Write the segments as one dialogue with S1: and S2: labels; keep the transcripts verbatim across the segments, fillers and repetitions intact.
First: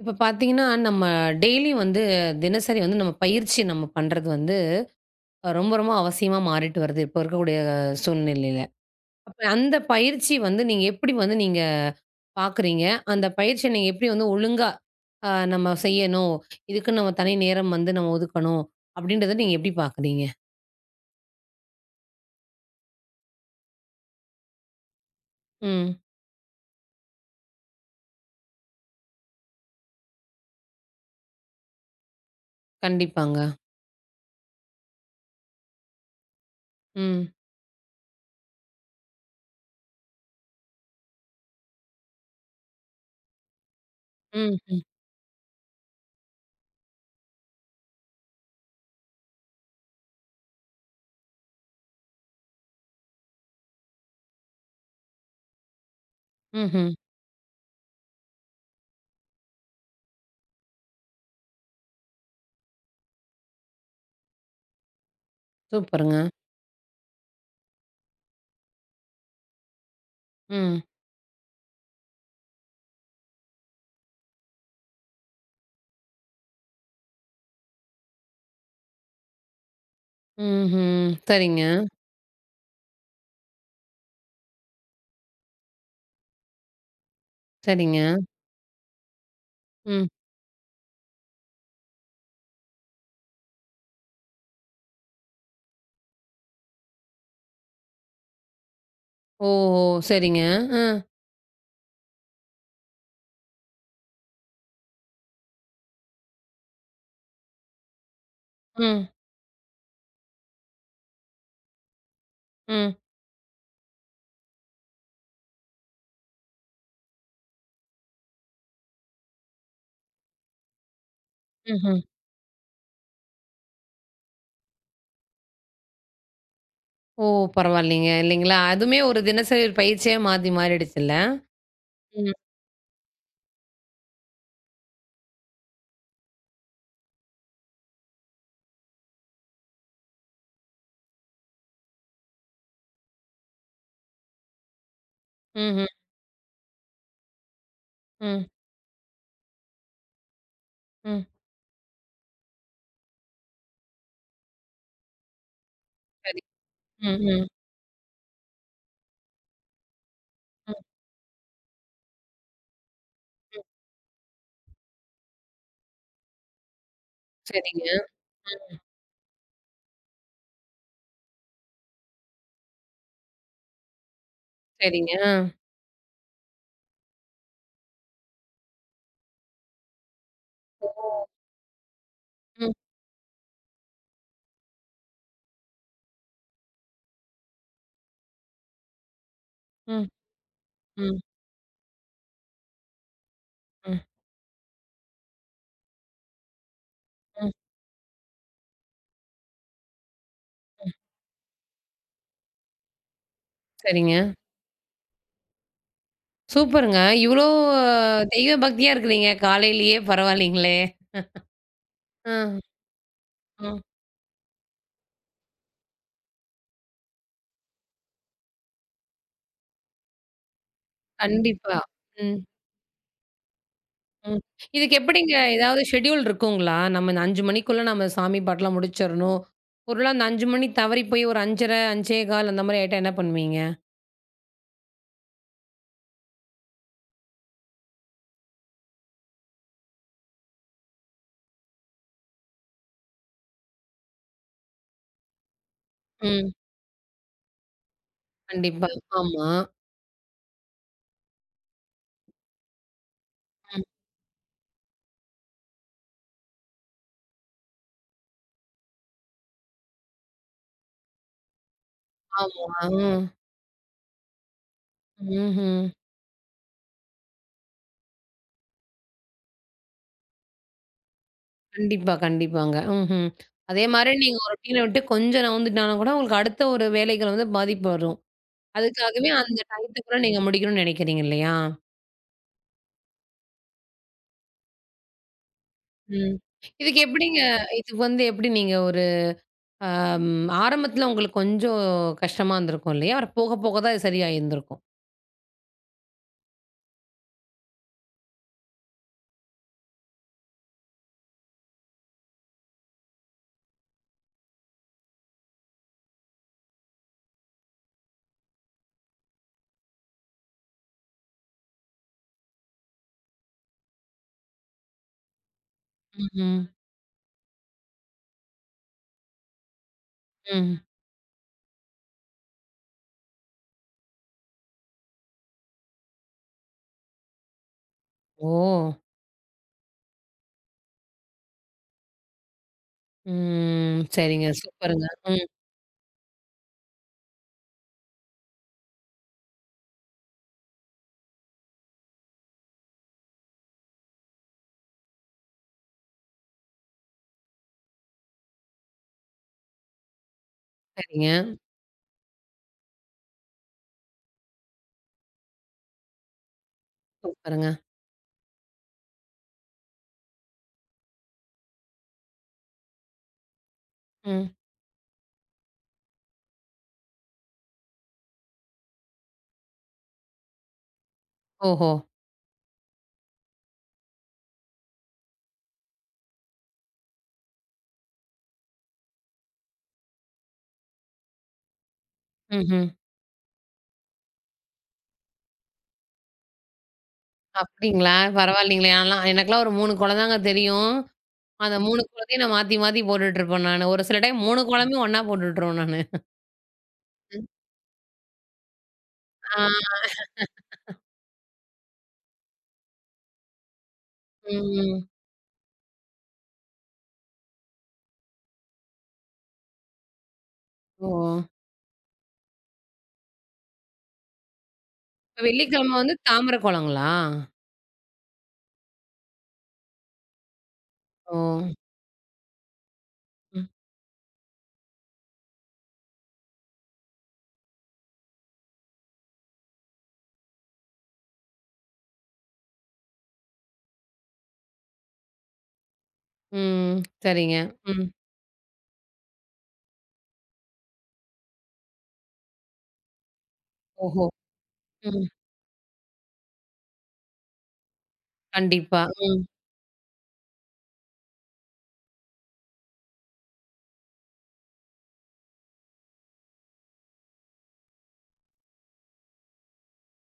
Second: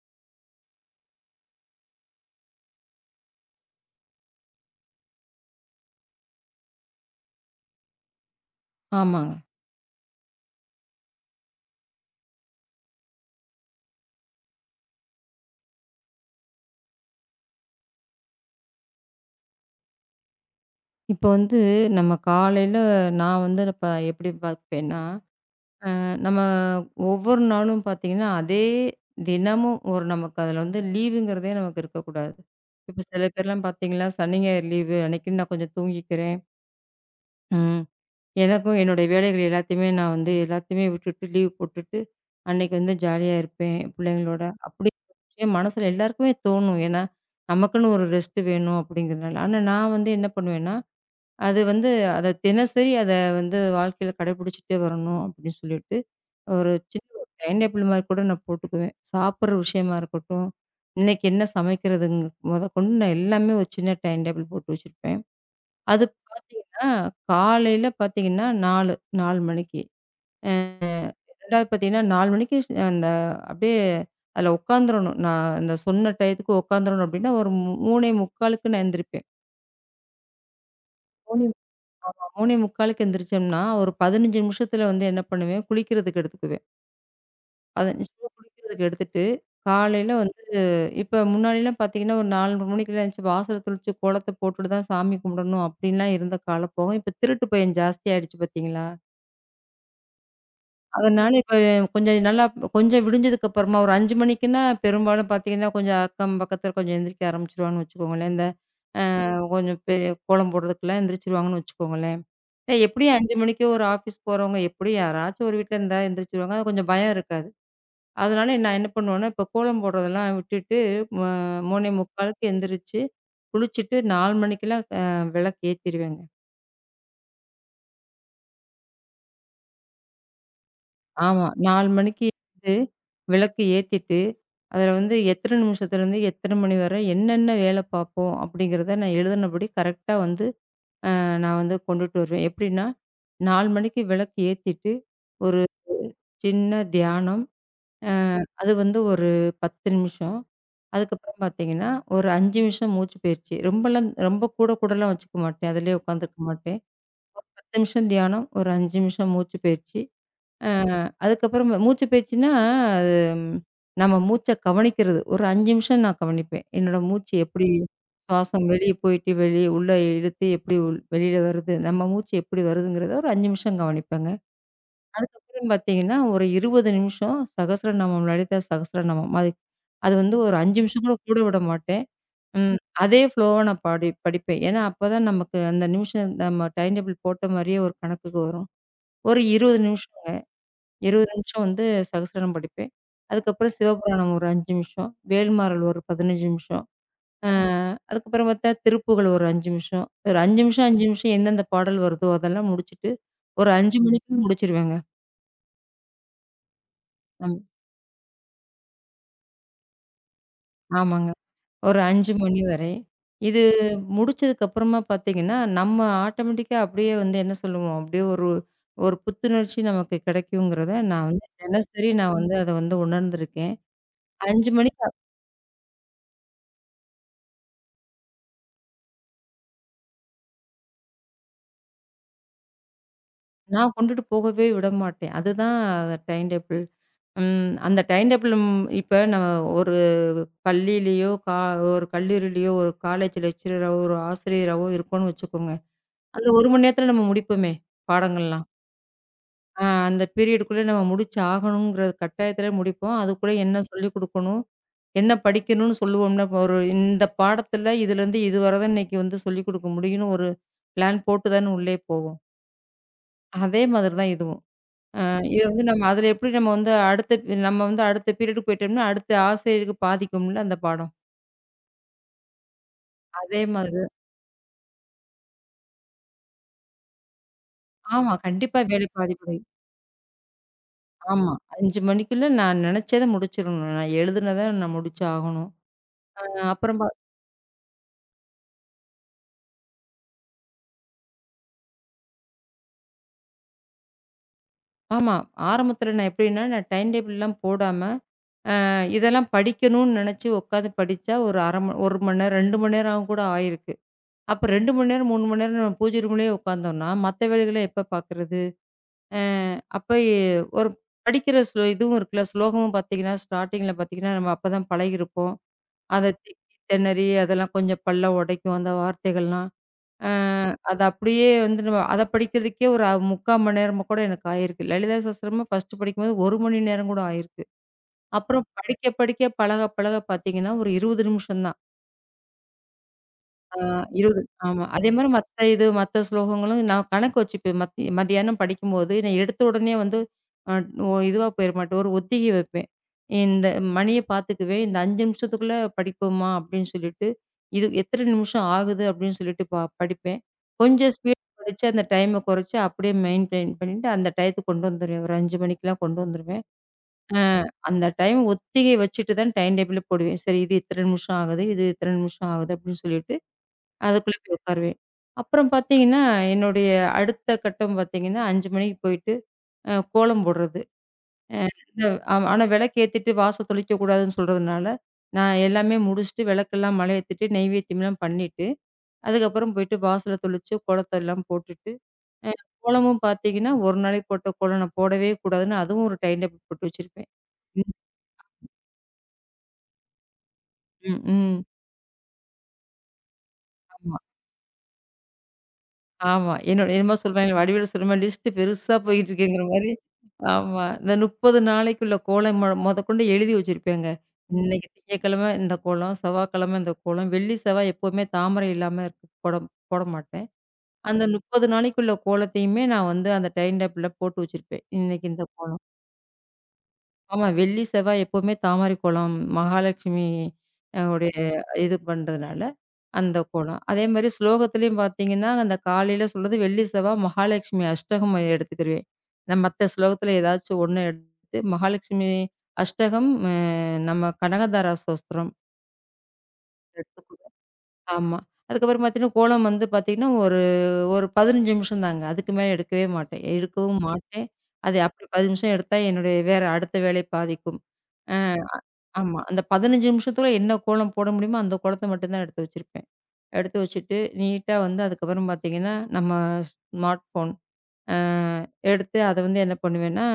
S1: இப்ப பார்த்தீங்கன்னா, நம்ம டெய்லி வந்து தினசரி வந்து நம்ம பயிற்சி நம்ம பண்றது வந்து ரொம்ப, ரொம்ப அவசியமா மாறிட்டு வருது. இப்போ இருக்கக்கூடிய சூழ்நிலையில.
S2: ஆமாங்க.
S1: அப்ப அந்த பயிற்சி வந்து நீங்க எப்படி வந்து நீங்க பார்க்குறீங்க? அந்த பயிற்சிய நீங்க எப்படி வந்து ஒழுங்கா அ நம்ம செய்யணும். இதுக்குன்னு நம்ம தனி நேரம் வந்து நம்ம ஒதுக்கணும். அப்படின்றத நீங்க எப்படி பார்க்குறீங்க?
S2: இப்போ வந்து நம்ம காலையில நான் வந்து இப்ப எப்படி பார்ப்பேன்னா, அ
S1: ம்.
S2: நம்ம ஒவ்வொரு நாளும் பார்த்தீங்கன்னா, அதே தினமும் ஒரு நமக்கு அதில வந்து லீவுங்கிறதே நமக்கு இருக்கக்கூடாது. இப்போ சில
S1: கண்டிப்பாங்க.
S2: பேர்லாம் பார்த்தீங்கன்னா, சனி, ஞாயிறு லீவு அன்னைக்குன்னு நான் கொஞ்சம் தூங்கிக்கிறேன்.
S1: ம்.
S2: ம். எனக்கும் என்னுடைய வேலைகள் எல்லாத்தையுமே நான் வந்து எல்லாத்தையுமே விட்டுட்டு லீவ் போட்டுட்டு, அன்னைக்கு வந்து ஜாலியா இருப்பேன் பிள்ளைங்களோட.
S1: ம். ம்.
S2: அப்படி என் மனசுல எல்லாருக்குமே தோணும். ஏன்னா, நமக்குன்னு ஒரு ரெஸ்ட் வேணும் அப்படிங்கிறனால. ஆனா நான் வந்து என்ன பண்ணுவேன்னா, அது வந்து அத தினசரி அத வந்து வாழ்க்கையில கடைபிடிச்சுட்டே வரணும் அப்படின்னு சொல்லிட்டு, ஒரு
S1: ம்ஹ்ம்.
S2: சின்ன ஒரு டைம் டேபிள் மாரி கூட நான் போட்டுக்குவேன். சாப்பிடுற விஷயமா இருக்கட்டும், இன்னைக்கு என்ன சமைக்கிறதுங் மொதக்கொண்டு நான் எல்லாமே ஒரு சின்ன டைம் டேபிள் போட்டு வச்சிருப்பேன். அது
S1: சூப்பருங்க.
S2: பார்த்தீங்கன்னா, காலையில பார்த்தீங்கன்னா நாலு நாலு மணிக்கு. அ
S1: ம்.
S2: 2வது பார்த்தீங்கன்னா நாலு மணிக்கு ஸ் அந்த அப்படியே அதில உட்காந்துரணும். நான் அந்த சொன்ன டயத்துக்கு உட்காந்துரணும் அப்படின்னா, ஒரு 3:45க்கு நான் எந்திரிப்பேன்.
S1: ம்ஹ்ம். சரிங்க,
S2: மூன்று நாற்பத்தி ஐந்து ஆமா. 3:45க்கு எந்திரிச்சோம்னா, ஒரு பதினைந்து நிமிஷத்துல வந்து என்ன பண்ணுவேன், குளிக்கிறதுக்கு எடுத்துக்குவேன்.
S1: சரிங்க.
S2: பதினைந்து நிமிஷம் குளிக்கிறதுக்கு எடுத்துட்டு,
S1: ம்.
S2: காலையில வந்து இப்ப முன்னாடிலாம் பாத்தீங்கன்னா, ஒரு நான்கு முப்பது மணிக்கெல்லாம் எந்திரிச்சு வாசல தெளிச்சு, கோலத்த போட்டுட்டு தான் சாமி கும்பிடணும் அப்படின்லாம் இருந்த காலம் போக, இப்ப திருட்டு பயம் ஜாஸ்தியாயிடுச்சு பாத்தீங்களா?
S1: ஓஹோ! சரிங்க. அ.
S2: அதனால இப்ப கொஞ்சம் நல்லா கொஞ்சம் விடிஞ்சதுக்கு அப்புறமா ஒரு அஞ்சு மணிக்குன்னா பெரும்பாலும் பாத்தீங்கன்னா, கொஞ்சம் அக்கம் பக்கத்துல கொஞ்சம் எந்திரிக்க ஆரம்பிச்சுருவாங்கன்னு வச்சுக்கோங்களேன். இந்த
S1: ம்.
S2: கொஞ்சம் பெரிய கோலம் போடுறதுக்குலாம் எந்திரிச்சுருவாங்கன்னு வச்சுக்கோங்களேன். ஏ
S1: ம்.
S2: எப்படியும் ஐந்து மணிக்கு ஒரு ஆஃபீஸ் போறவங்க, எப்படியும் யாராச்சும் ஒரு வீட்ல இருந்தா எந்திரிச்சுருவாங்க. அது கொஞ்சம் பயம் இருக்காது. அதனால நான் என்ன பண்ணுவேன்னா, இப்ப கோலம் போடுறதெல்லாம் விட்டுட்டு, ம
S1: ம்ஹ்ம்.
S2: 3:45க்கு எந்திரிச்சு, குளிச்சுட்டு நான்கு மணிக்கெல்லாம் அ விளக்கு ஏத்திருவேங்க.
S1: ஓ! பரவாயில்லைங்க. இல்லைங்களா? அதுவுமே ஒரு தினசரி ஒரு பயிற்சியா மாத்தி மாறிடுச்சுல்ல?
S2: ஆமா. நான்கு மணிக்கு
S1: ம்.
S2: எழுந்து, விளக்கு ஏத்திட்டு, அதில வந்து எத்தன நிமிஷத்துலேருந்து எத்தன மணி வரை என்னென்ன வேலை பார்ப்போம் அப்படிங்கிறத நான் எழுதுனபடி கரெக்ட்டா வந்து அ நான் வந்து கொண்டுட்டு வருவேன். எப்படின்னா, நான்கு மணிக்கு விளக்கு ஏத்திட்டு, ஒரு
S1: ம்ஹ்ம்.
S2: சின்ன தியானம்
S1: ம்.
S2: அது வந்து ஒரு பத்து நிமிஷம்.
S1: ம்.
S2: அதுக்கப்புறம் பார்த்தீங்கன்னா, ஒரு ஐந்து நிமிஷம் மூச்சு பயிற்சி. ரொம்பலாம் ரொம்ப கூட கூடலாம் வச்சுக்க மாட்டேன். அதிலேயே
S1: சரி.
S2: உட்காந்துருக்க மாட்டேன்.
S1: ம். ம்.
S2: பத்து நிமிஷம் தியானம், ஒரு ஐந்து நிமிஷம் மூச்சு பயிற்சி. அ
S1: ம்.
S2: அதுக்கப்புறம் மூச்சு பயிற்சின்னா, அது
S1: ம்.
S2: நம்ம மூச்ச கவனிக்கிறது. ஒரு ஐந்து நிமிஷம் நான் கவனிப்பேன். என்னோட மூச்சு எப்படி
S1: சரிங்க.
S2: சுவாசம்
S1: ம்.
S2: வெளிய போயிட்டு, வெளிய உள்ள இழுத்து எப்படி உள் வெளியில வருது, நம்ம மூச்சு எப்படி வருதுங்கிறத ஒரு ஐந்து நிமிஷம் கவனிப்பேங்க.
S1: சரிங்க. ஆ.
S2: அதுக்கப்புறம் பார்த்தீங்கன்னா, ஒரு இருபது நிமிஷம் சகஸ்ரநாமம், லலிதா சகஸ்ரநாமம். அது அது வந்து ஒரு ஐந்து
S1: ஓ!
S2: நிமிஷம் கூட கூட விட மாட்டேன்.
S1: ம்.
S2: ம். அதே ஃப்ளோவா நான் பாடி படிப்பேன். ஏன்னா, அப்பதான் நமக்கு அந்த நிமிஷம் நம்ம டைம் டேபிள் போட்ட மாரியே ஒரு கணக்குக்கு வரும். ஒரு இருபது
S1: ம்.
S2: நிமிஷங்க.
S1: ம்.
S2: இருபது நிமிஷம் வந்து சகஸ்ரநாமம் படிப்பேன். அதுக்கப்புறம்
S1: ம்.
S2: சிவபுராணம் ஒரு ஐந்து நிமிஷம், வேல்மாறல் ஒரு பதினைந்து நிமிஷம். அ
S1: ம்.
S2: அதுக்கப்புறம் பார்த்தா திருப்புகழ் ஒரு ஐந்து நிமிஷம். ஒரு ஐந்து நிமிஷம், ஐந்து நிமிஷம் எந்தெந்த பாடல் வருதோ அதெல்லாம் முடிச்சுட்டு, ஒரு ஐந்து
S1: சரிங்க.
S2: மணிக்குள்ள முடிச்சிருவேங்க.
S1: சூப்பருங்க. இவ்ளோ
S2: அம்
S1: தெய்வ பக்தியா இருக்கிறீங்க. காலையிலேயே பரவாயில்லைங்களே!
S2: ஆமாங்க. ஒரு ஐந்து
S1: ஆ.
S2: மணி வரை. இது
S1: ம்.
S2: முடிச்சதுக்கு அப்புறமா பார்த்தீங்கன்னா, நம்ம ஆட்டோமேட்டிக்கா அப்படியே வந்து என்ன சொல்லுவோம், அப்படியே ஒரு ஒரு புத்துணர்ச்சி நமக்கு கிடைக்குங்கிறத நான் வந்து
S1: கண்டிப்பா.
S2: தினசரி நான்
S1: ம்.
S2: வந்து அத வந்து உணர்ந்திருக்கேன்.
S1: ம்.
S2: ஐந்து
S1: இதுக்கு
S2: மணிக்கு அப்
S1: எப்படிங்க ஏதாவது ஷெட்யூல் இருக்குங்களா? நம்ம இந்த ஐந்து மணிக்குள்ள நம்ம சாமி பாட்டெல்லாம் முடிச்சிரணும். ஒருவேள அந்த ஐந்து மணி தவறி போய் ஒரு ஐந்து முப்பது, ஐந்து பதினைந்து அந்த மாரி ஆயிட்டா என்ன பண்ணுவீங்க?
S2: நான் கொண்டுட்டு போகவே விடமாட்டேன். அதுதான் டைம் டேபிள். ம் அந்த டைம் டேபிள் ம் இப்ப நம்ம ஒரு பள்ளியிலயோ, கா ஒரு கல்லூரியிலயோ, ஒரு காலேஜ் லெக்சரராவோ, ஒரு ஆசிரியராவோ இருக்கோம்னு வச்சுக்கோங்க. அந்த
S1: ம்.
S2: ஒரு மணி நேரத்தில நம்ம முடிப்போமே! பாடங்கள்லாம்.
S1: கண்டிப்பா. ஆமா.
S2: ஆ அந்த பீரியடுக்குள்ள நம்ம முடிச்சு ஆகணுங்கிற கட்டாயத்துல முடிப்போம். அதுக்குள்ள என்ன
S1: ம்.
S2: சொல்லிக் குடுக்கணும், என்ன படிக்கணும்னு சொல்லுவோம்னா, இப்போ ஒரு இந்த பாடத்துல இதுலேருந்து இதுவர தான் இன்னைக்கு வந்து சொல்லிக் குடுக்க முடியும்னு ஒரு பிளான் போட்டு தானே உள்ளே போவோம்.
S1: ஆமா. ம்.
S2: அதே மாதிரி தான் இதுவும். அ இது
S1: ம்ஹ்ம்.
S2: வந்து நம்ம அதுல எப்படி நம்ம வந்து அடுத்த பி- நம்ம வந்து அடுத்த பீரியடுக்கு போயிட்டோம்னா, அடுத்த ஆசிரியருக்கு பாதிக்கும்ல அந்த பாடம்.
S1: கண்டிப்பா, கண்டிப்பாங்க. ம்ஹ்ம்.
S2: அதே
S1: அதே
S2: மாதிரி
S1: மாரி நீங்க ஒரு ரொட்டீன விட்டு கொஞ்சம் நவுந்துட்டாலும் கூட, உங்களுக்கு அடுத்த ஒரு வேலைகள் வந்து பாதிப்பு வரும்.
S2: ஆமா கண்டிப்பா வேலை
S1: அதுக்காகவே அந்த
S2: பாதிப்படையும்.
S1: டயத்துக்குள்ள நீங்க முடிக்கணும்னு நெனைக்கிறீங்க
S2: ஆமா
S1: இல்லையா?
S2: ஐந்து மணிக்குள்ள நான் நெனச்சத முடிச்சிரணும். நான் எழுதுனத நான் முடிச்சு ஆகணும்.
S1: ம்.
S2: அ அப்புறம்
S1: இதுக்கு
S2: பா
S1: எப்படிங்க இதுக்கு வந்து எப்படி நீங்க ஒரு அம் ஆரம்பத்துல உங்களுக்கு கொஞ்சம் கஷ்டமா இருந்திருக்கும் இல்லையா? அப்புறம் போக போக தான் அது சரியாயிருந்திருக்கும்.
S2: ஆமா. ஆரம்பத்தில நான் எப்படின்னா, நான் டைம் டேபிள்லாம் போடாம, அ இதெல்லாம் படிக்கணும்னு நெனச்சு உட்காந்து படிச்சா, ஒரு அரை மணி ஒரு மணி நேரம், ரெண்டு மணி நேரம் கூட ஆயிருக்கு. அப்ப ரெண்டு மணி நேரம், மூன்று மணி நேரம் நம்ம பூஜை ரூம்லேயே உட்காந்தோம்னா, மத்த வேலைகள எப்ப பார்க்குறது? அ அப்ப எ- ஒரு படிக்கிற ஸ்லோ இதுவும் இருக்குல்ல, ஸ்லோகமும் பார்த்தீங்கன்னா, ஸ்டார்ட்டிங்கில பார்த்தீங்கன்னா, நம்ம அப்பதான் பழகியிருப்போம். அத
S1: ம்ஹ்ம்.
S2: திக்கி திணறி, அதெல்லாம் கொஞ்சம் பல்ல உடைக்கும் அந்த வார்த்தைகள்லாம். அ
S1: ம்.
S2: அது அப்படியே வந்து நம்ம அத படிக்கிறதுக்கே ஒரு முக்கால் மணி நேரமா கூட எனக்கு ஆயிருக்கு. லலிதா சஹஸ்ரம ஃபர்ஸ்ட் படிக்கும்போது ஒரு மணி நேரம் கூட ஆயிருக்கு.
S1: ஓ!
S2: அப்புறம் படிக்க படிக்க பழக பழக பார்த்தீங்கன்னா, ஒரு இருபது நிமிஷம் தான். ஆ
S1: ம்.
S2: இருபது
S1: சரிங்க.
S2: ஆமா.
S1: சூப்பருங்க.
S2: அதே மாரி
S1: ம்.
S2: மத்த இது மத்த ஸ்லோகங்களும் நான் கணக்கு வச்சுப்பேன். மத் மத்தியானம் படிக்கும்போது நான் எடுத்த உடனே வந்து அ ஒ இதுவா போயிற மாட்டேன். ஒரு ஒத்திகை வைப்பேன். இந்த மணிய பார்த்துக்குவேன். இந்த ஐந்து நிமிஷத்துக்குள்ள படிப்போமா அப்படின்னு சொல்லிட்டு, இது எத்தன நிமிஷம் ஆகுது அப்படின்னு சொல்லிட்டு ப படிப்பேன். கொஞ்சம்
S1: சரிங்க.
S2: ஸ்பீட் படிச்சு அந்த டைம குறைச்சு அப்படியே மெயின்டெயின் பண்ணிட்டு அந்த டயத்துக்கு கொண்டு வந்துருவேன். ஒரு ஐந்து மணிக்கெல்லாம் கொண்டு வந்துருவேன். ஆ
S1: சூப்பருங்க.
S2: அந்த டைம் ஒத்திகை வச்சுட்டு தான் டைம் டேபிளே போடுவேன். சரி இது இத்தன நிமிஷம் ஆகுது, இது இத்தன நிமிஷம் ஆகுது அப்படின்னு சொல்லிட்டு அதுக்குள்ள
S1: ம்.
S2: போய் உட்காருவேன். அப்புறம் பார்த்தீங்கன்னா, என்னுடைய அடுத்த கட்டம் பார்த்தீங்கன்னா, ஐந்து மணிக்கு போயிட்டு அ கோலம் போடுறது. அ
S1: ஓஹோ!
S2: இந்த ஆமா. ஆனா விளக்கு ஏத்திட்டு வாசல் தெளிக்கக்கூடாதுன்னு சொல்றதுனால, நான் எல்லாமே முடிச்சுட்டு விளக்கெல்லாம் மழை ஏத்திட்டு, நெய்வேத்தியம்லாம் பண்ணிட்டு, அதுக்கப்புறம் போயிட்டு வாசல தெளிச்சு, கோலத்த எல்லாம் போட்டுட்டு, அ
S1: ம்ஹ்ம்.
S2: கோலமும் பார்த்தீங்கன்னா, ஒரு நாளைக்கு போட்ட கோலம் நான் போடவே கூடாதுன்னு, அதுவும் ஒரு டைம் டேபிள் போட்டு வச்சிருப்பேன். ம்,
S1: அப்படிங்களா? பரவாயில்லைங்களே! நான்லாம் எனக்கெல்லாம் ஒரு மூணு குழந்தாங்க தெரியும்.
S2: ம், ம்.
S1: அந்த மூணு குழந்தையும் நான் மாத்தி, மாத்தி போட்டுட்டுருப்பேன் நானு. ஒரு
S2: ஆமா.
S1: சில டைம் மூணு குழம்பையும் ஒண்ணா போட்டுட்டுருவேன் நானு.
S2: ஆமா. என்னோட என்னமோ
S1: ம்.
S2: சொல்றாங்க வடிவேலு சொல்ற மாரி லிஸ்ட் பெருசா போயிட்டு
S1: ஆ,
S2: இருக்குங்கிற மாரி. ஆமா. இந்த முப்பது நாளைக்குள்ள கோலம் மொ மொதக்கொண்டு எழுதி வச்சிருப்பேங்க. இன்னைக்கு
S1: ம்.
S2: திங்கட்கிழமை இந்த கோலம், செவ்வாய்க்கிழமை இந்த கோலம், வெள்ளி, செவ்வாய் எப்பவுமே தாமரை இல்லாம இருக்கு போட போட மாட்டேன்.
S1: ஓ!
S2: அந்த முப்பது நாளைக்குள்ள கோலத்தையுமே நான் வந்து அந்த டைம் டேபிள்ல போட்டு வச்சிருப்பேன். இன்னைக்கு இந்த
S1: இப்ப
S2: கோலம்.
S1: வெள்ளிக்கிழமை வந்து தாமரை கோலங்களா?
S2: ஆமா. வெள்ளி, செவ்வாய் எப்பவுமே தாமரை கோலம், மகாலட்சுமி அ உடைய
S1: ஓ!
S2: இது பண்றதுனால, அந்த
S1: ம்,
S2: கோலம். அதே மாரி ஸ்லோகத்திலயும் பார்த்தீங்கன்னா, அந்த காலையில சொல்றது வெள்ளி, செவ்வாய், மகாலட்சுமி அஷ்டகம் எடுத்துக்கிருவேன். நான் மத்த ஸ்லோகத்தில ஏதாச்சும் ஒண்ணு எடுத்து, மகாலட்சுமி அஷ்டகம் அ நம்ம கனகதாரா ஸ்தோத்திரம்
S1: ம்.
S2: எடுத்துக்குவேன்.
S1: சரிங்க. ம்.
S2: ஆமா. அதுக்கப்புறம் பார்த்தீங்கன்னா, கோலம் வந்து பார்த்தீங்கன்னா, ஒரு ஒரு பதினைந்து நிமிஷம் தாங்க. அதுக்கு மேல எடுக்கவே மாட்டேன். எடுக்கவும்
S1: ஓஹோ!
S2: மாட்டேன். அது அப்படி
S1: ம்.
S2: பதினைந்து நிமிஷம் எடுத்தா என்னுடைய வேற அடுத்த வேலை பாதிக்கும்.
S1: கண்டிப்பா.
S2: ஆமா.
S1: ம்,
S2: அந்த பதினைந்து நிமிஷத்துல என்ன கோலம் போட முடியுமோ, அந்த கோலத்த மட்டும் தான் எடுத்து வச்சிருப்பேன். எடுத்து வச்சுட்டு, நீட்டா வந்து அதுக்கப்புறம் பார்த்தீங்கன்னா, நம்ம ஸ்மார்ட் ஃபோன் அ எடுத்து அத வந்து என்ன பண்ணுவேன்னா,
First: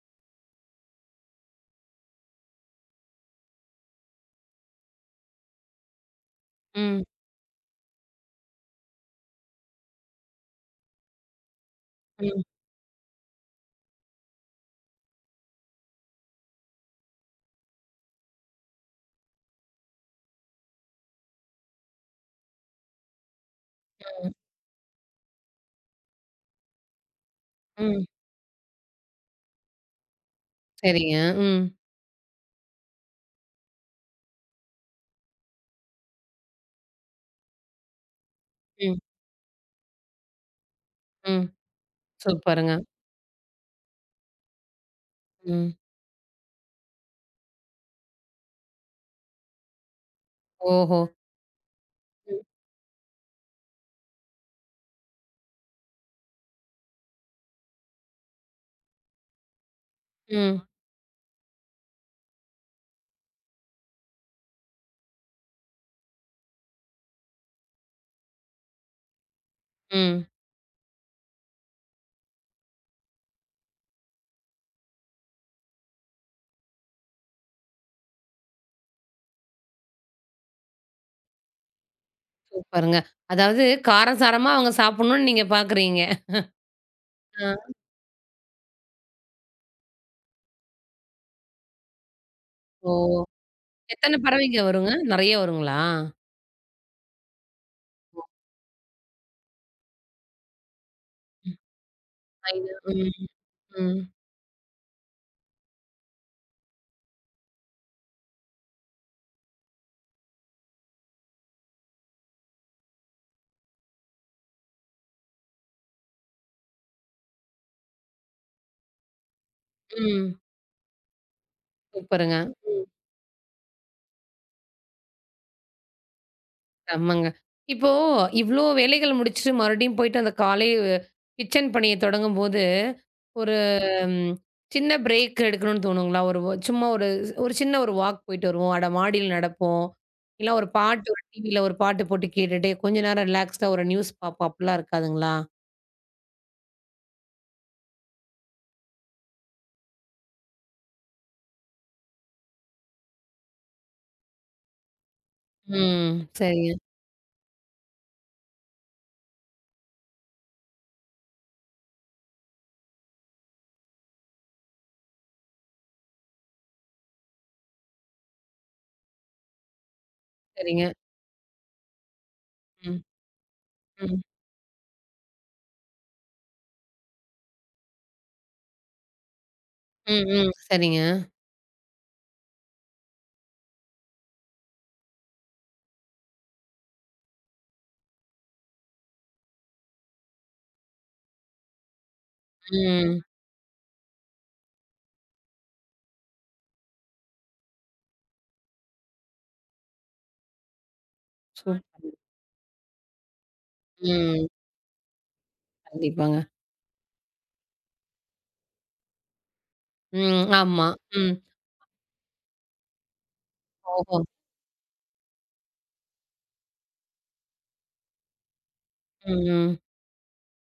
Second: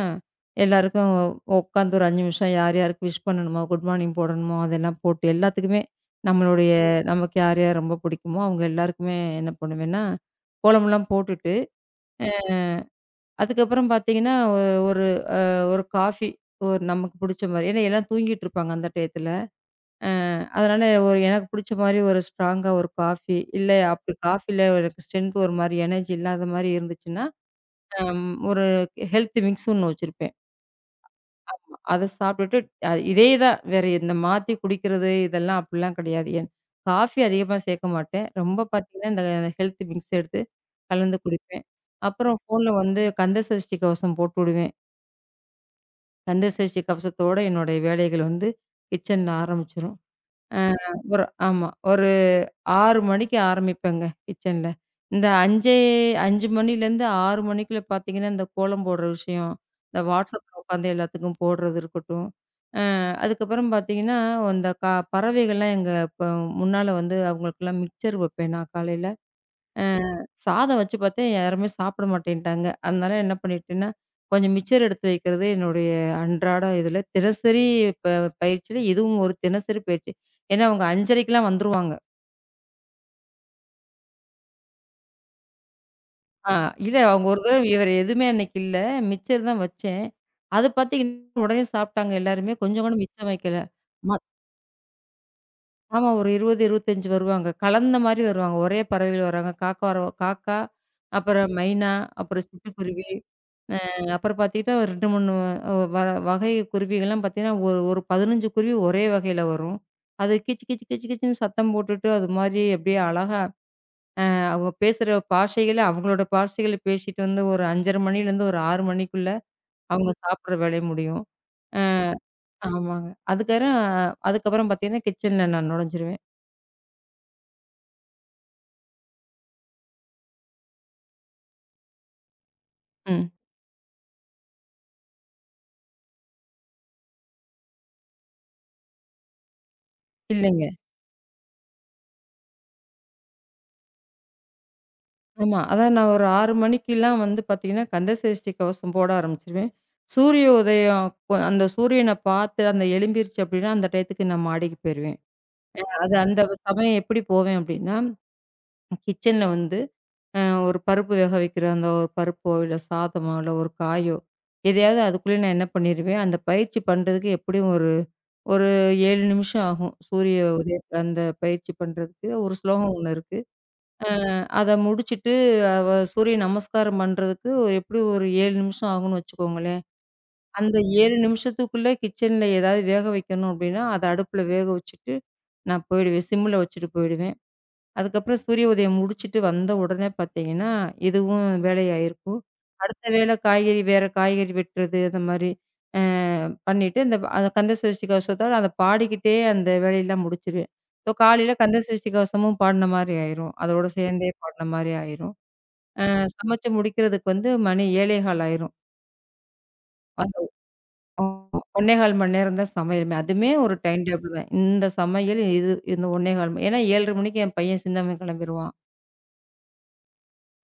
S2: எல்லாருக்கும் உட்காந்து ஒரு ஐந்து நிமிஷம் யார் யாருக்கு விஷ் பண்ணணுமோ, குட் மார்னிங் போடணுமோ, அதெல்லாம் போட்டு எல்லாத்துக்குமே நம்மளுடைய
S1: ம்,
S2: நமக்கு யார் யார் ரொம்ப பிடிக்குமோ, அவங்க எல்லாருக்குமே என்ன பண்ணுவேன்னா, கோலமெல்லாம் போட்டுட்டு,
S1: ம்,
S2: அ அதுக்கப்புறம் பார்த்தீங்கன்னா, ஒ ஒரு ஒரு காஃபி ஒரு நமக்கு பிடிச்ச மாரி ஏன்னா எல்லாம் தூங்கிட்டு இருப்பாங்க அந்த டயத்துல. அ அதனால ஒரு எனக்கு புடிச்ச மாரி ஒரு ஸ்ட்ராங்கா ஒரு காஃபி, இல்ல அப்படி
S1: ம்,
S2: காஃபில எனக்கு ஸ்ட்ரென்த் ஒரு மாரி எனர்ஜி இல்லாத மாரி இருந்துச்சுன்னா,
S1: ம்.
S2: அம் ஒரு ஹெல்த் மிக்ஸ் ஒண்ணு வச்சிருப்பேன்.
S1: சரிங்க. ம்,
S2: அத சாப்பிட்டுட்டு அ இதே தான் வேற இந்த மாத்தி குடிக்கிறது இதெல்லாம் அப்படிலாம் கிடையாது. என் காஃபி அதிகமா சேர்க்க மாட்டேன். ரொம்ப
S1: ம்,
S2: பார்த்தீங்கன்னா, இந்த ஹெல்த் மிக்ஸ் எடுத்து கலந்து
S1: ம்.
S2: குடிப்பேன். அப்புறம் ஃபோன்ல
S1: சூப்பருங்க.
S2: வந்து கந்த சஷ்டி கவசம் போட்டு விடுவேன்.
S1: ம்.
S2: கந்த சஷ்டி கவசத்தோட என்னுடைய வேலைகள் வந்து கிச்சன்ல ஆரம்பிச்சுரும். அ
S1: ஓஹோ!
S2: ஒரு ஆமா. ஒரு
S1: ம்,
S2: ஆறு மணிக்கு ஆரம்பிப்பேங்க கிச்சன்ல. இந்த ஐந்து ஐந்து மணிலேருந்து ஆறு மணிக்குள்ள பார்த்தீங்கன்னா, இந்த கோலம் போடுற விஷயம், இந்த WhatsAppல
S1: ம்,
S2: உட்காந்து எல்லாத்துக்கும் போடுறது இருக்கட்டும். அ அதுக்கப்புறம் பார்த்தீங்கன்னா, இந்த க பறவைகள்லாம் எங்க இப்ப முன்னால வந்து அவங்களுக்கெல்லாம் மிக்சர் வைப்பேன் நான் காலையில. அ
S1: ம்.
S2: சாதம் வச்சு பார்த்தேன் யாருமே சாப்பிட மாட்டேன்ட்டாங்க. அதனால என்ன பண்ணிட்டேன்னா, கொஞ்சம் மிச்சர் எடுத்து வைக்கிறது என்னுடைய அன்றாட இதில தினசரி ப பயிற்சியில இதுவும் ஒரு தினசரி பயிற்சி. ஏன்னா அவங்க 5:30க்கெல்லாம் வந்துருவாங்க.
S1: சூப்பருங்க. அதாவது காரசாரமா அவங்க சாப்பிடணும்னு நீங்க பார்க்குறீங்க.
S2: ஆ, இல்ல அவங்க ஒரு தடவ
S1: ஆ.
S2: வேற எதுவுமே அன்னைக்கு இல்ல. மிச்சர் தான் வச்சேன். அது பார்த்தீங்கன்னா, உடனே சாப்பிட்டாங்க எல்லாருமே. கொஞ்சம் கூட
S1: ஓ!
S2: மிச்சம் வைக்கல. ம
S1: எத்தன பறவைங்க வருங்க? நெறைய வருங்களா?
S2: ஆமா ஒரு இருபது, இருபத்தி ஐந்து வருவாங்க. கலந்த மாரி
S1: ஓ!
S2: வருவாங்க. ஒரே பறவைகள் வராங்க. காக்கா வர காக்கா, அப்புறம் மைனா, அப்புறம்
S1: ஐனா
S2: சிட்டுக்குருவி,
S1: ம்.
S2: அ
S1: ம்.
S2: அப்புறம் பார்த்தீங்கன்னா ரெண்டு, மூன்று அ வ வகை குருவிகள்லாம் பார்த்தீங்கன்னா, ஒரு ஒரு பதினைந்து குருவி ஒரே வகையில வரும். அது கீச்சு கீச்சு கீச்சு கீச்சுன்னு சத்தம் போட்டுட்டு, அது மாரி அப்படியே அழகா அ அவங்க பேசுற பாஷைகள அவங்களோட பாஷைகள பேசிட்டு வந்து ஒரு ஐந்தரை மணிலேருந்து ஒரு ஆறு மணிக்குள்ள அவங்க
S1: ம்.
S2: சாப்பிடுற வேலையும் முடியும். அ
S1: சூப்பருங்க. ம்.
S2: ஆமாங்க. அதுக்கறம் அதுக்கப்புறம் பார்த்தீங்கன்னா, கிச்சன்ல நான் நுழைஞ்சிருவேன்.
S1: செம்மங்க. இப்போ இவ்ளோ வேலைகள் முடிச்சுட்டு மறுபடியும் போயிட்டு அந்த காலை கிச்சன் பணிய தொடங்கும்போது,
S2: ம்.
S1: ஒரு ம் சின்ன பிரேக் எடுக்கணும்னு தோணுங்களா? ஒரு வ சும்மா ஒரு ஒரு சின்ன ஒரு வாக் போயிட்டு வருவோம். அட மாடியில நடப்போம். இல்ல
S2: இல்லைங்க.
S1: ஒரு பாட்டு ஒரு டிவில ஒரு பாட்டு போட்டு கேட்டுட்டு, கொஞ்ச நேரம் ரிலாக்ஸ்டா ஒரு நியூஸ் பார்ப்போம். அப்டிலாம் இருக்காதுங்களா?
S2: ஆமா. அதான் நான் ஒரு ஆறு மணிக்கெல்லாம் வந்து பார்த்தீங்கன்னா, கந்த சஷ்டி கவசம் போட ஆரம்பிச்சுருவேன். சூரிய உதயம் கொ அந்த சூரியன பார்த்து அந்த எழும்பிருச்சு அப்படின்னா, அந்த டயத்துக்கு நான் மாடிக்கு போயிருவேன்.
S1: ம்.
S2: அது அந்த
S1: சரிங்க,
S2: சமயம் எப்படி போவேன் அப்படின்னா, கிச்சன்ல வந்து அ ஒரு பருப்பு வேக வைக்கிற அந்த ஒரு பருப்போ, இல்ல சாதமோ, இல்ல ஒரு காயோ, எதையாவது அதுக்குள்ளே நான் என்ன பண்ணிருவேன், அந்த பயிற்சி பண்றதுக்கு எப்படியும் ஒரு ஒரு ஏழு நிமிஷம் ஆகும். சூரிய உதய
S1: சரிங்க.
S2: அந்த பயிற்சி பண்றதுக்கு. ஒரு ஸ்லோகம்
S1: ம்.
S2: ஒண்ணு இருக்கு.
S1: ம்.
S2: அத முடிச்சுட்டு அவ சூரிய நமஸ்காரம் பண்றதுக்கு எப்படியும் ஒரு ஏழு நிமிஷம் ஆகும்னு வச்சுக்கோங்களேன்.
S1: ம். ம்.
S2: அந்த
S1: சரிங்க.
S2: ஏழு நிமிஷத்துக்குள்ள கிச்சன்ல ஏதாவது வேக வைக்கணும் அப்படின்னா, அத அடுப்புல வேக வச்சுட்டு நான் போயிடுவேன். சிம்ல வச்சுட்டு போயிடுவேன். அதுக்கப்புறம் சூரிய உதயம் முடிச்சுட்டு வந்த உடனே பார்த்தீங்கன்னா, இதுவும் வேலையாயிருக்கும். அடுத்த
S1: ம்.
S2: வேளை காய்கறி வேற காய்கறி வெட்டுறது அந்த மாரி அ பண்ணிட்டு, இந்த ப- அந்த கந்த சஷ்டி கவசத்தோட அத பாடிக்கிட்டே அந்த வேலையெல்லாம் முடிச்சுருவேன். இப்போ காலையில கந்த
S1: சூப்பர்.
S2: சஷ்டி கவசமும் பாடுன மாரி ஆயிரும். அதோட சேர்ந்தே
S1: ம்.
S2: பாடுன மாரி ஆயிரும். அ
S1: கண்டிப்பாங்க.
S2: சமைச்சு முடிக்கிறதுக்கு வந்து மணி ஏழே கால் ஆயிரும். அந்த
S1: ம். ஆமா. ம்.
S2: ஒன்று கால் மணி நேரம் தான் சமையலுமே. அதுமே ஒரு டைம்
S1: ஓஹோ!
S2: டேபிள் தான். இந்த சமையல் இது இந்த ஒன்று கால் மணி ஏன்னா ஏழு முப்பது மணிக்கு என் பையன் சின்னவன் கிளம்பிருவான்.
S1: ம், ம்.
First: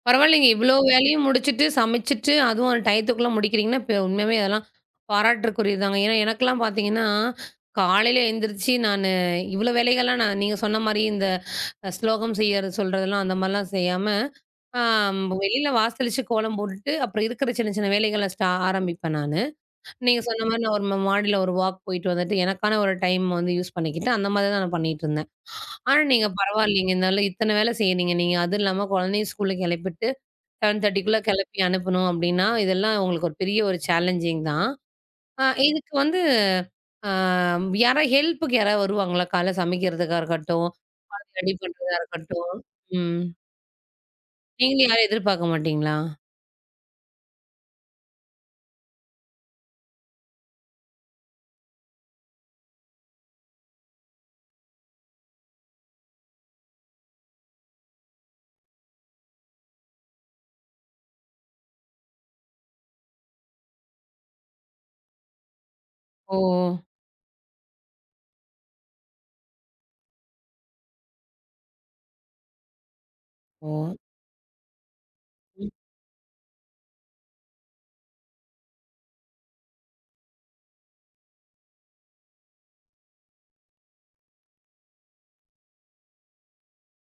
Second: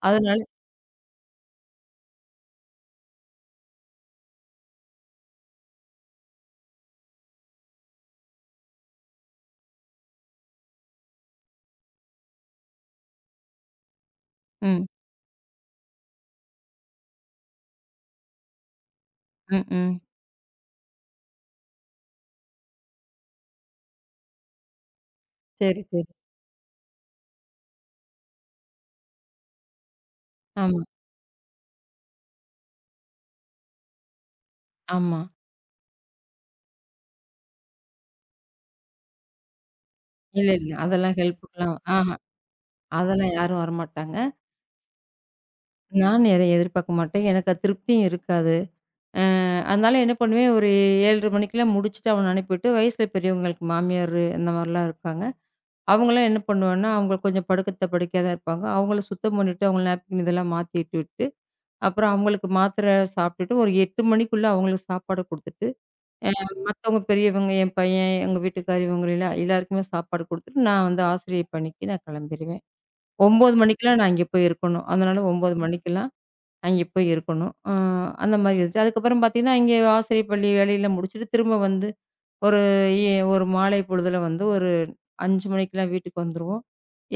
S2: அதனால
S1: பரவாயில்லைங்க. இவ்ளோ வேலையும் முடிச்சுட்டு, சமைச்சுட்டு, அதுவும் அந்த டயத்துக்குள்ள முடிக்கிறீங்கன்னா, இப்ப உண்மையாவே அதெல்லாம் பாராட்டுக்குரியதுதாங்க. ஏன்னா, எனக்கெல்லாம் பார்த்தீங்கன்னா, காலையில எந்திரிச்சு நானு இவ்ளோ வேலைகள்லாம் நான் நீங்க சொன்ன மாரி இந்த அ ஸ்லோகம் செய்யறது, சொல்றதெல்லாம் அந்த மாரிலாம் செய்யாம, ஆ
S2: ம்.
S1: வெளியில வாசலிச்சு கோலம் போட்டுட்டு, அப்புறம் இருக்கிற சின்ன சின்ன வேலைகள ஸ்டா ஆரம்பிப்பேன் நானு.
S2: ம்ஹ்ம்.
S1: நீங்க சொன்ன மாரி நான் ஒரு ம மாடில ஒரு வாக் போயிட்டு வந்துட்டு, எனக்கான ஒரு டைம் வந்து யூஸ் பண்ணிக்கிட்டு, அந்த மாதிரி தான் நான் பண்ணிட்டுருந்தேன்.
S2: சரி,
S1: ஆனா,
S2: சரி.
S1: நீங்க பரவாயில்லைங்க. இருந்தாலும் இத்தன வேலை செய்றீங்க நீங்க. அதுவும் இல்லாம குழந்தைய ஸ்கூல்ல கிளப்பிட்டு
S2: ஆமா,
S1: 7:30க்குள்ள கிளப்பி அனுப்பணும் அப்படின்னா, இதெல்லாம் உங்களுக்கு ஒரு பெரிய ஒரு சேலஞ்சிங் தான்.
S2: ஆமா.
S1: அ இதுக்கு வந்து அ யாரா ஹெல்ப்புக்கு யாராவது வருவாங்களா? காலைல சமைக்கிறதுக்கா
S2: இல்ல,
S1: இருக்கட்டும்,
S2: இல்ல. அதெல்லாம்
S1: குழந்தைய ரெடி
S2: ஹெல்ப்புக்குலாம்
S1: பண்றதா
S2: ஆஹா,
S1: இருக்கட்டும். ம்.
S2: அதெல்லாம் யாரும் வரமாட்டாங்க.
S1: நீங்களும் யாரையும் எதிர்பார்க்க மாட்டீங்களா?
S2: நானும் எத எதிர்பார்க்க மாட்டேன். எனக்கு அது திருப்தியும் இருக்காது. அ அதனால என்ன பண்ணுவேன், ஒரு ஏழு முப்பது மணிக்கெல்லாம் முடிச்சுட்டு அவன அனுப்பிட்டு, வயசுல பெரியவங்களுக்கு மாமியாரு அந்த மாரிலாம் இருக்காங்க. அவங்கலாம் என்ன பண்ணுவேன்னா, அவங்க கொஞ்சம் படுக்கத்த படுக்கையா தான் இருப்பாங்க. அவங்கள சுத்தம் பண்ணிட்டு, அவங்கள நேப்கின் இதெல்லாம் மாத்தி விட்டுட்டு, அப்புறம் அவங்களுக்கு மாத்திரை சாப்பிட்டுட்டு, ஒரு எட்டு மணிக்குள்ள அவங்களுக்கு சாப்பாடு குடுத்துட்டு அ
S1: ஓ!
S2: மத்தவங்க பெரியவங்க, என் பையன், எங்க வீட்டுக்காரர் இவங்களலாம் எல்லாருக்குமே சாப்பாடு குடுத்துட்டு, நான் வந்து ஆசிரியை பணிக்கு நான் கிளம்பிருவேன். ஒன்பது
S1: ஓ!
S2: மணிக்கெல்லாம் நான் அங்கே போய் இருக்கணும். அதனால ஒன்பது
S1: ம்.
S2: மணிக்கெல்லாம் அங்கே போய் இருக்கணும். அ அந்த மாரி இருந்துச்சு. அதுக்கப்புறம் பார்த்தீங்கன்னா, இங்கே ஆசிரியர் பள்ளி வேலையெல்லாம் முடிச்சுட்டு திரும்ப வந்து ஒரு எ ஒரு மாலை பொழுதில வந்து ஒரு ஐந்து மணிக்கெல்லாம் வீட்டுக்கு வந்துருவோம்.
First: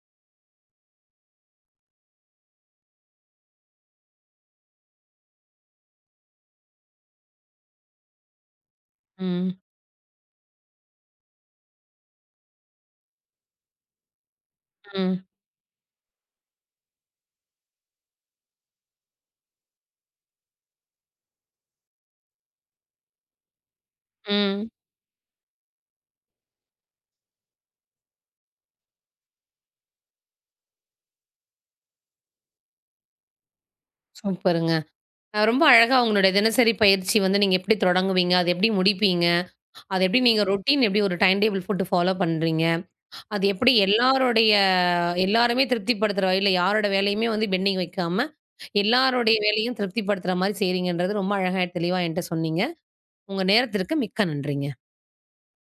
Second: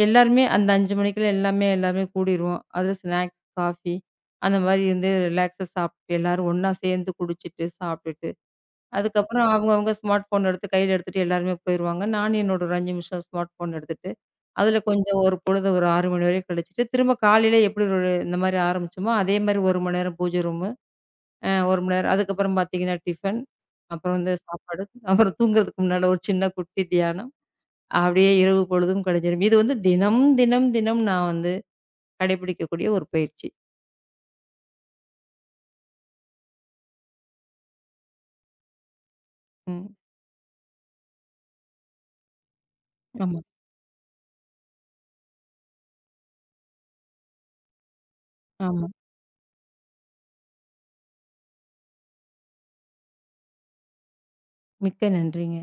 S2: எல்லாருமே அந்த ஐந்து மணிக்கெல்லாம் எல்லாமே எல்லாருமே கூடிருவோம். அதில ஸ்நாக்ஸ், காஃபி அந்த மாரி இருந்து ரிலாக்ஸா சாப்பிட்டு எல்லாரும் ஒண்ணா சேர்ந்து குடிச்சிட்டு, சாப்பிட்டுட்டு அதுக்கப்புறம்
S1: ம்.
S2: அவங்கவங்க ஸ்மார்ட் ஃபோன் எடுத்து கையில எடுத்துட்டு எல்லாருமே போயிருவாங்க. நானும் என்னோட ஒரு ஐந்து நிமிஷம் ஸ்மார்ட் ஃபோன் எடுத்துட்டு, அதில கொஞ்சம்
S1: ம்.
S2: ஒரு பொழுது ஒரு ஆறு மணி வரையும் கழிச்சுட்டு, திரும்ப காலையில எப்படி ஒரு இந்த மாரி ஆரம்பிச்சோமோ, அதே மாரி ஒரு மணி நேரம் பூஜை ரூமு, அ ஒரு மணி நேரம் அதுக்கப்புறம் பார்த்தீங்கன்னா டிஃபன், அப்புறம் வந்து
S1: ம்.
S2: சாப்பாடு, அப்புறம் தூங்குறதுக்கு முன்னால ஒரு சின்ன குட்டி தியானம். அப்படியே இரவு பொழுதும் கழிஞ்சிரும். இது வந்து தினம், தினம், தினம் நான் வந்து கடைபிடிக்கக்கூடிய ஒரு பயிற்சி.
S1: சூப்பருங்க. அ ரொம்ப அழகா உங்களுடைய தினசரி பயிற்சி வந்து நீங்க எப்படி தொடங்குவீங்க? அது எப்படி முடிப்பீங்க?
S2: ம்.
S1: அது எப்படி நீங்க ரொட்டீன் எப்படி ஒரு டைம் டேபிள் போட்டு ஃபாலோ பண்றீங்க?
S2: ஆமா,
S1: அது எப்படி எல்லாருடைய எல்லாருமே திருப்திப்படுத்துற வகையில யாரோட வேலையுமே வந்து பெண்டிங் வைக்காம,
S2: ஆமா.
S1: எல்லாருடைய வேலையும் திருப்திப்படுத்துற மாரி செய்றீங்கன்றது ரொம்ப அழகா தெளிவா என்ட்ட சொன்னீங்க. உங்க நேரத்திற்கு மிக்க நன்றிங்க.
S2: மிக்க நன்றிங்க.